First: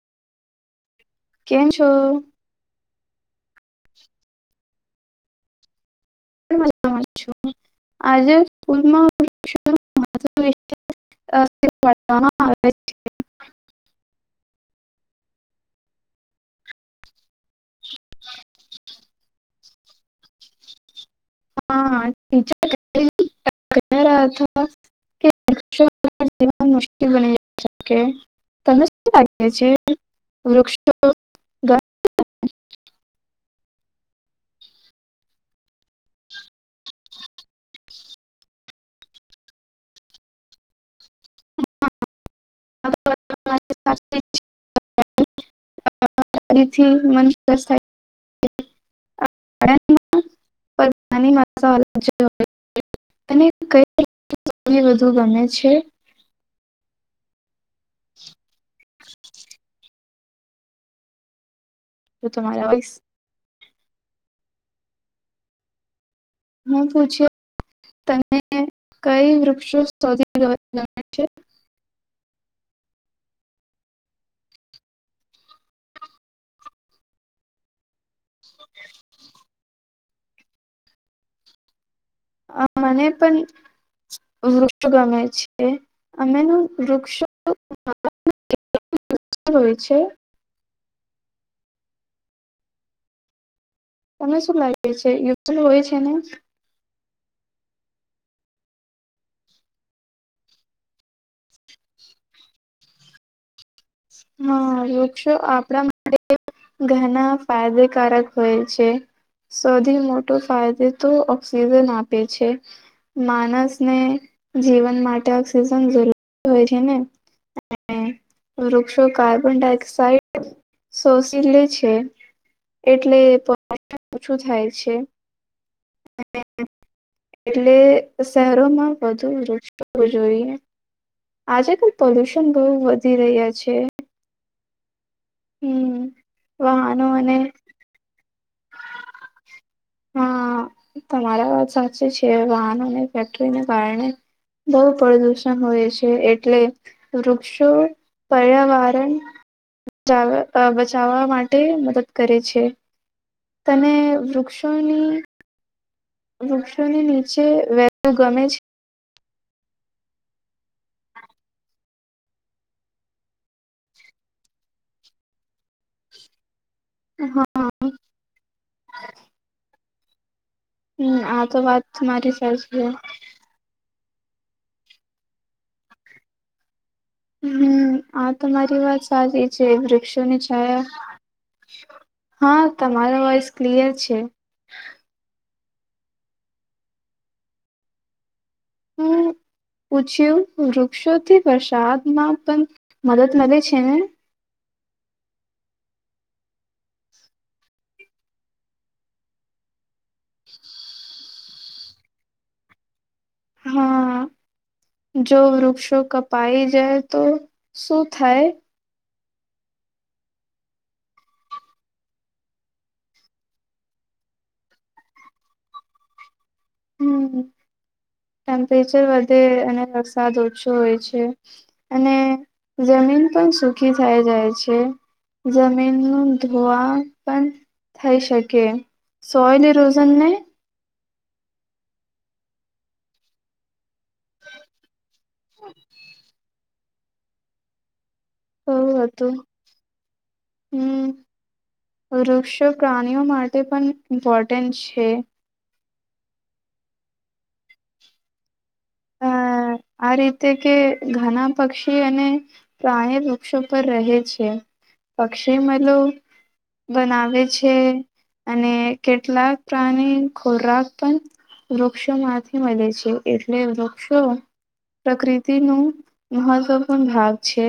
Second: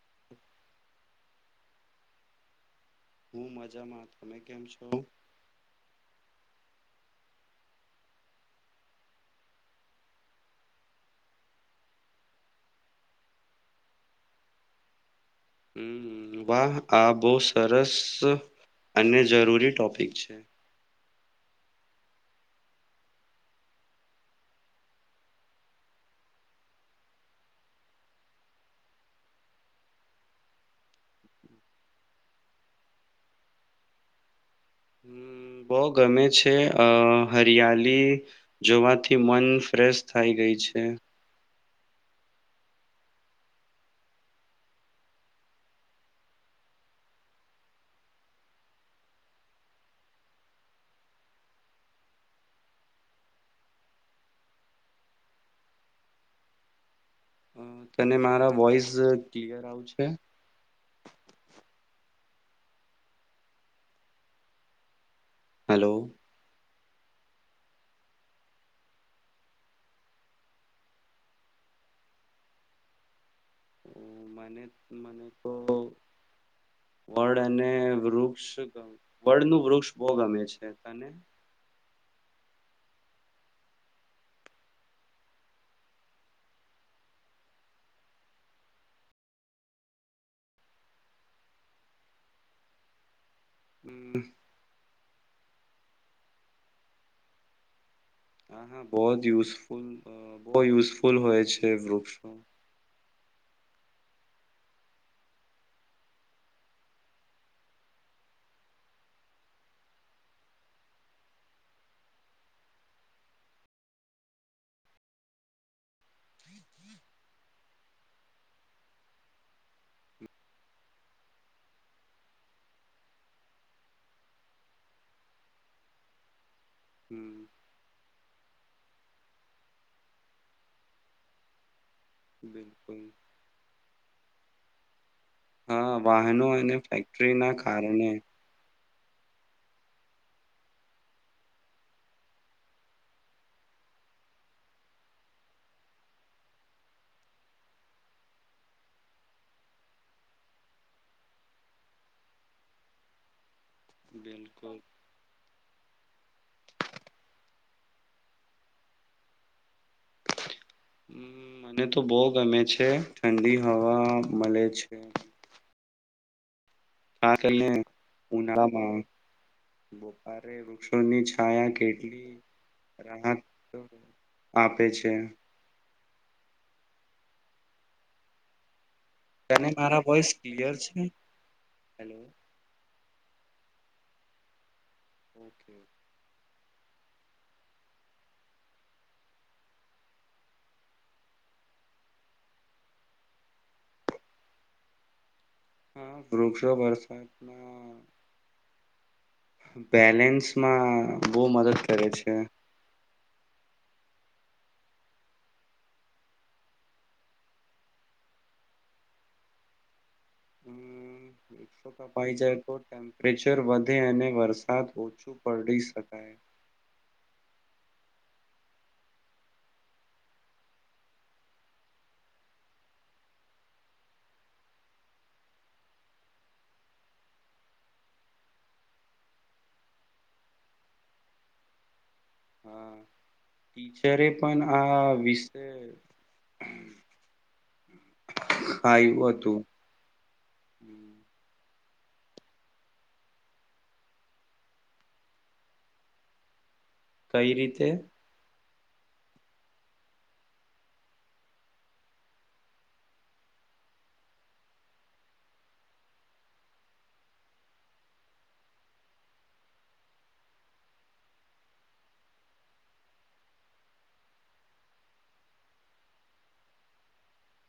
[inaudible] કેમ છો? [inaudible] હું પણ મજામાં છું. આજે [inaudible] આવે છે. હમ્મ. વાહ આ બોવ સરસ અને જરૂરી ટોપિક છે. [inaudible] બઉ ગમે છે. અઅ હરિયાલી જોવાથી મન ફ્રેશ થઈ ગઈ છે. [inaudible] વધુ ગમે છે. અ તને મારા વોઇસ ઝ ક્લિયર આવે છે. તો તમારા વોઇસ હેલો હું પૂછ્યો [inaudible] તને કઈ વૃક્ષો શોધી [inaudible] છે [inaudible] મને તો વડ અને રૂ વૃક્ષ વડનું વૃક્ષ બો ગમે છે. મને પણ વૃક્ષો ગમે છે અને વૃક્ષો [inaudible] હોય છે હમ તમે શું લાગે હોય છે [inaudible] ને? બોજ જ યુઝફુલ બો યુઝફુલ હોય છે વૃક્ષો. હા, વૃક્ષો આપણા માટે ઘણા ફાયદેકારક હોય છે. સૌથી મોટો ફાયદો તો ઓક્સિજન આપે છે. માણસને જીવન માટે ઓક્સિજન જરૂર હોય છે ને? વૃક્ષો કાર્બન ડાયોક્સાઇડ શોષિ લે છે એટલે [inaudible] ઓછું થાય છે. હમ એટલે શહેરોમાં વધુ વૃક્ષો વાવવા જોઈએ. આજે તો પોલ્યુશન બહુ બિલકુલ વધી રહ્યા છે. હા હમ વાહનો અને વાહનો ફેક્ટરી અને ના કારણે હા, તમારા વાત સાચી છે. વાહનોને ફેક્ટરીને કારણે બહુ પ્રદુષણ હોય છે. એટલે વૃક્ષો પર્યાવારણ જાળ અઅ બચાવવા માટે મદદ કરે છે. તને વૃ બિલકુલ ક્ષોની વૃક્ષોની નીચે રહેવું ગમે છે? હમ મને તો બો ગમે છે. ઠંડી હવા મળે છે. છે હા [inaudible] ઉનાળામાં [inaudible] વૃક્ષોની આ તો છાયા વાત મારી કેટલી સાચી છે. રાહત આપે છે. હમ્મ આ તમારી વાત સારી તને છે. મારા વોઇસ વૃક્ષોની ક્લિયર છાયા છે હેલો હા, તમા તમારો વોઈસ ક્લિયર છે. [inaudible] હું પૂછ્યું વૃક્ષોથી વરસાદમાં પણ મદદ મળે છે ને? હા, વૃક્ષો વરસાદમાં બેલેન્સમાં બો મદદ કરે છે. હા, જો વૃક્ષો કપાઈ જાય તો શું થાય? હમ, કપાઈ જાય તો ટેમ્પરેચર વધે અને વરસાદ ઓછું પડી શકાય. હમ્મ. ટેમ્પરેચર વધે અને વરસાદ ઓછો હોય છે અને જમીન પણ સુખી થાય જાય છે. જમીનનું ધોવા પણ થઈ શકે સોઇલ ઇરોઝન ને? હા ટીચરે પણ આ વિષે [inaudible] હોવે હતું હમ વૃક્ષો પ્રાણીઓ માટે પણ ઇમ્પોર્ટન્ટ છે. કઈ રીતે? અ આ રીતે કે ઘણા પક્ષી અને પ્રાણી વૃક્ષો પર રહે છે. પક્ષી માલો બનાવે છે અને કેટલાક પ્રાણી ખોરાક પણ વૃક્ષોમાંથી મળે છે. એટલે વૃક્ષો પ્રકૃતિનું મહત્વપૂર્ણ ભાગ છે.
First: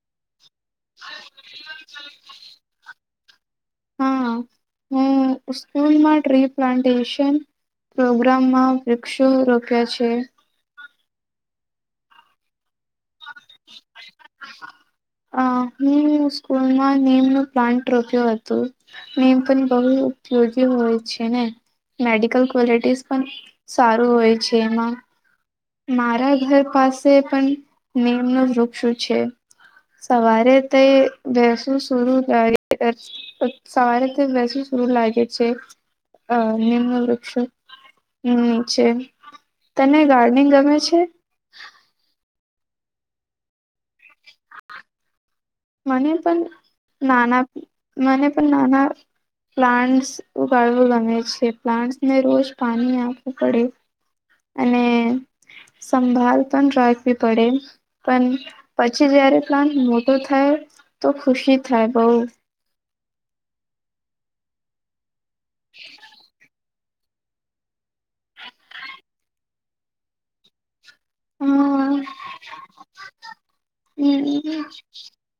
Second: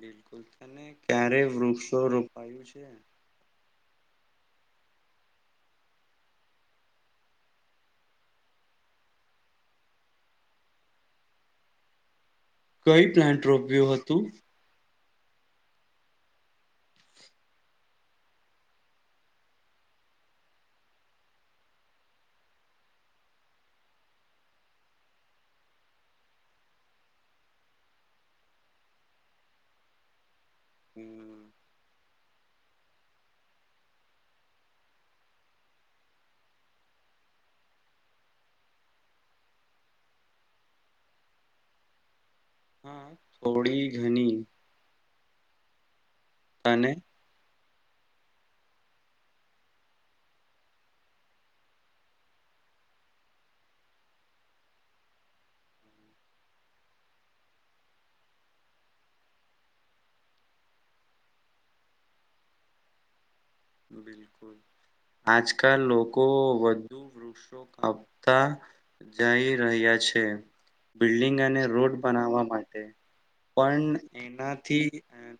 બિલકુલ. તેને ક્યારે વૃક્ષો રોપાયું છે? હા, હું સ્કૂલમાં ટ્રી પ્લાન્ટેશન પ્રોગ્રામમાં વૃક્ષો રોપ્યા છે. કઈ પ્લાન્ટ રોપ્યું હતું? અ હું સ્કૂલમાં નીમનો પ્લાન્ટ રોપ્યું હતું. નીમ પણ બહુ ઉપયોગી હોય છે ને. મેડિકલ કો્વોલિટીસ પણ સારું હોય છે એમાં. મારા ઘર પાસે પણ નીમનું વૃક્ષ છે. સવારે તે બેસું સુરું લાગે સવારે તે બેસું સુરું લાગે છે. અ ની મનું વૃક્ષ નીચે. તને ગા નીંગ ગમે છે? [inaudible] ઘણી મને પણ અને નાના મને પણ નાના પ્લાન્ટસ ઉગાડવું ગમે છે. પ્લાન્ટને રોજ પાણી આપવું પડે અને સંભાળ પણ રાખવી પડે. પણ પછી જયારે પ્લાન્ટ મોટો થાય તો ખુશી થાય બઉ [inaudible] આજકાલ લોકો વ વધુ વૃક્ષો આપતા જાઈ રહ્યા છે. બિલ્ડિંગ અને હા રોડ બનાવવા માટે. પણ એનાથી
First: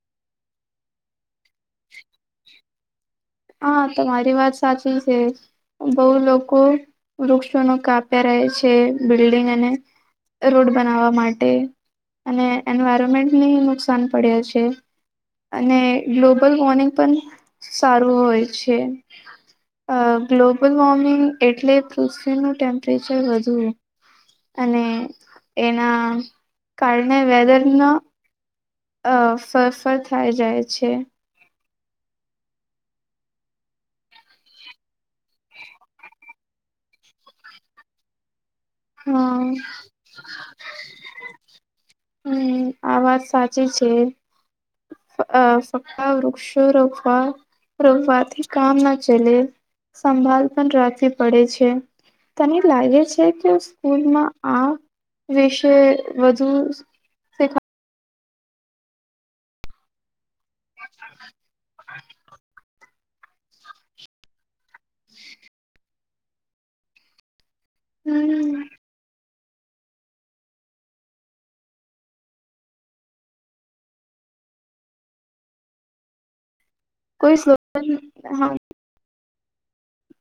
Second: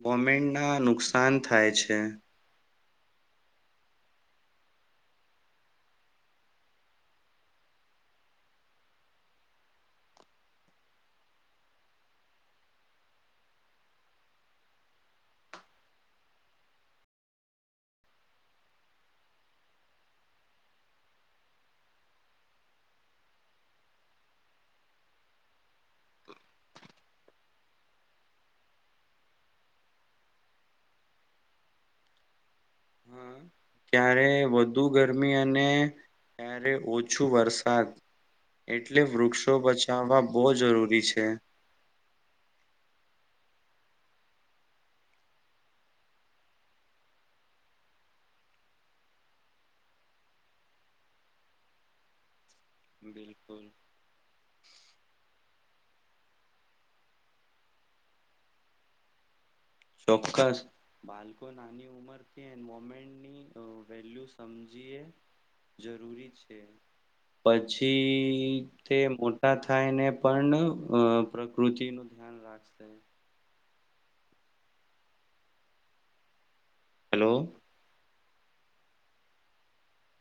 ગવમેન્ટ ના નુકસાન થાય છે. હા, તમારી વાત સાચી છે. બઉ લોકો વૃક્ષોને કાપ્યા રહે છે બિલ્ડિંગ અને રોડ બનાવવા માટે અને એન્વાયરમેન્ટને નુકસાન પડ્યા છે અને ગ્લોબલ વોર્નિંગ પણ સારું હોય છે. ગ્લોબલ વોર્મિંગ એટલે પૃથ્વીનું ટેમ્પરેચર વધુ અને એના કારણે વેધરના અ ફફ થાય જાય છે. હા, ક્યારે વધુ ગરમી અને ત્યારે ઓછું વરસાદ એટલે હા વૃક્ષો બચાવવા બો જરૂરી છે. હમ સાચી છે. ફક્ વૃક્ષો રોવા રોકવાથી કામ ના ચલે સંભળ પણ રાખવી પડે છે. તને લાગે છે. બિલકુલ સ્કૂલમાં આ વિશે વધુ. શીખા [inaudible] બાળકો નાની ઉંમર અમે વેલ્યુ સમજીએ જરૂરી છે. પછી, તે મો થાય ને પણ અ પ્રકૃતિ નું ધ્યાન રાખશે. હેલો, કોઈ સ્લોગન હા,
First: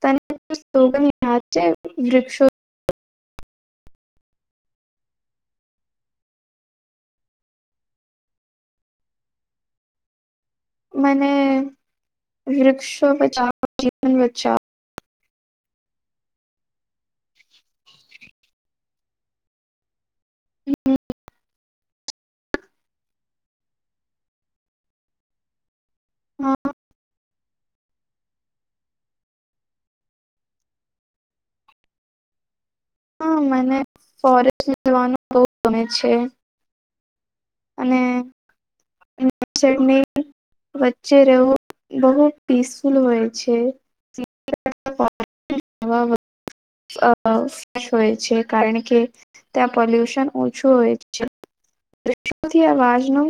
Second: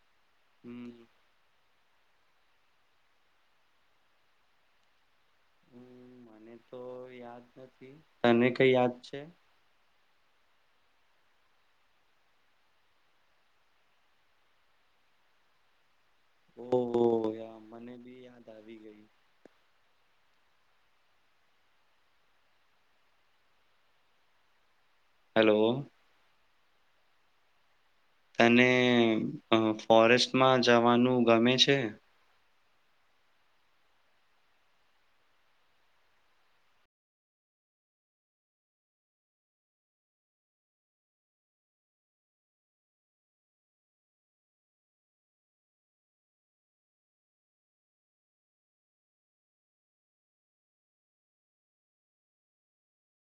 ત હમ ગ છે. વૃક્ષો, હમ્મ, મને તો યાદ નથી તને કઈ યાદ છે. મને વૃક્ષો બચાવો જીવન બચાવ. ઓહ, મને બી યાદ આવી ગઈ. હમ્મ, હેલો, હા, તને ફોરેસ્ટમાં જવાનું ગમે છે. હા મને ફોરેસ્ટવાનો બહ ગ છે. અને વચ્ચે રહેવું બહુ પીસફુલ હોય છે. હોય છે. કારણ કે, ત્યાં પોલ્યુશન ઓછું હોય છે. જ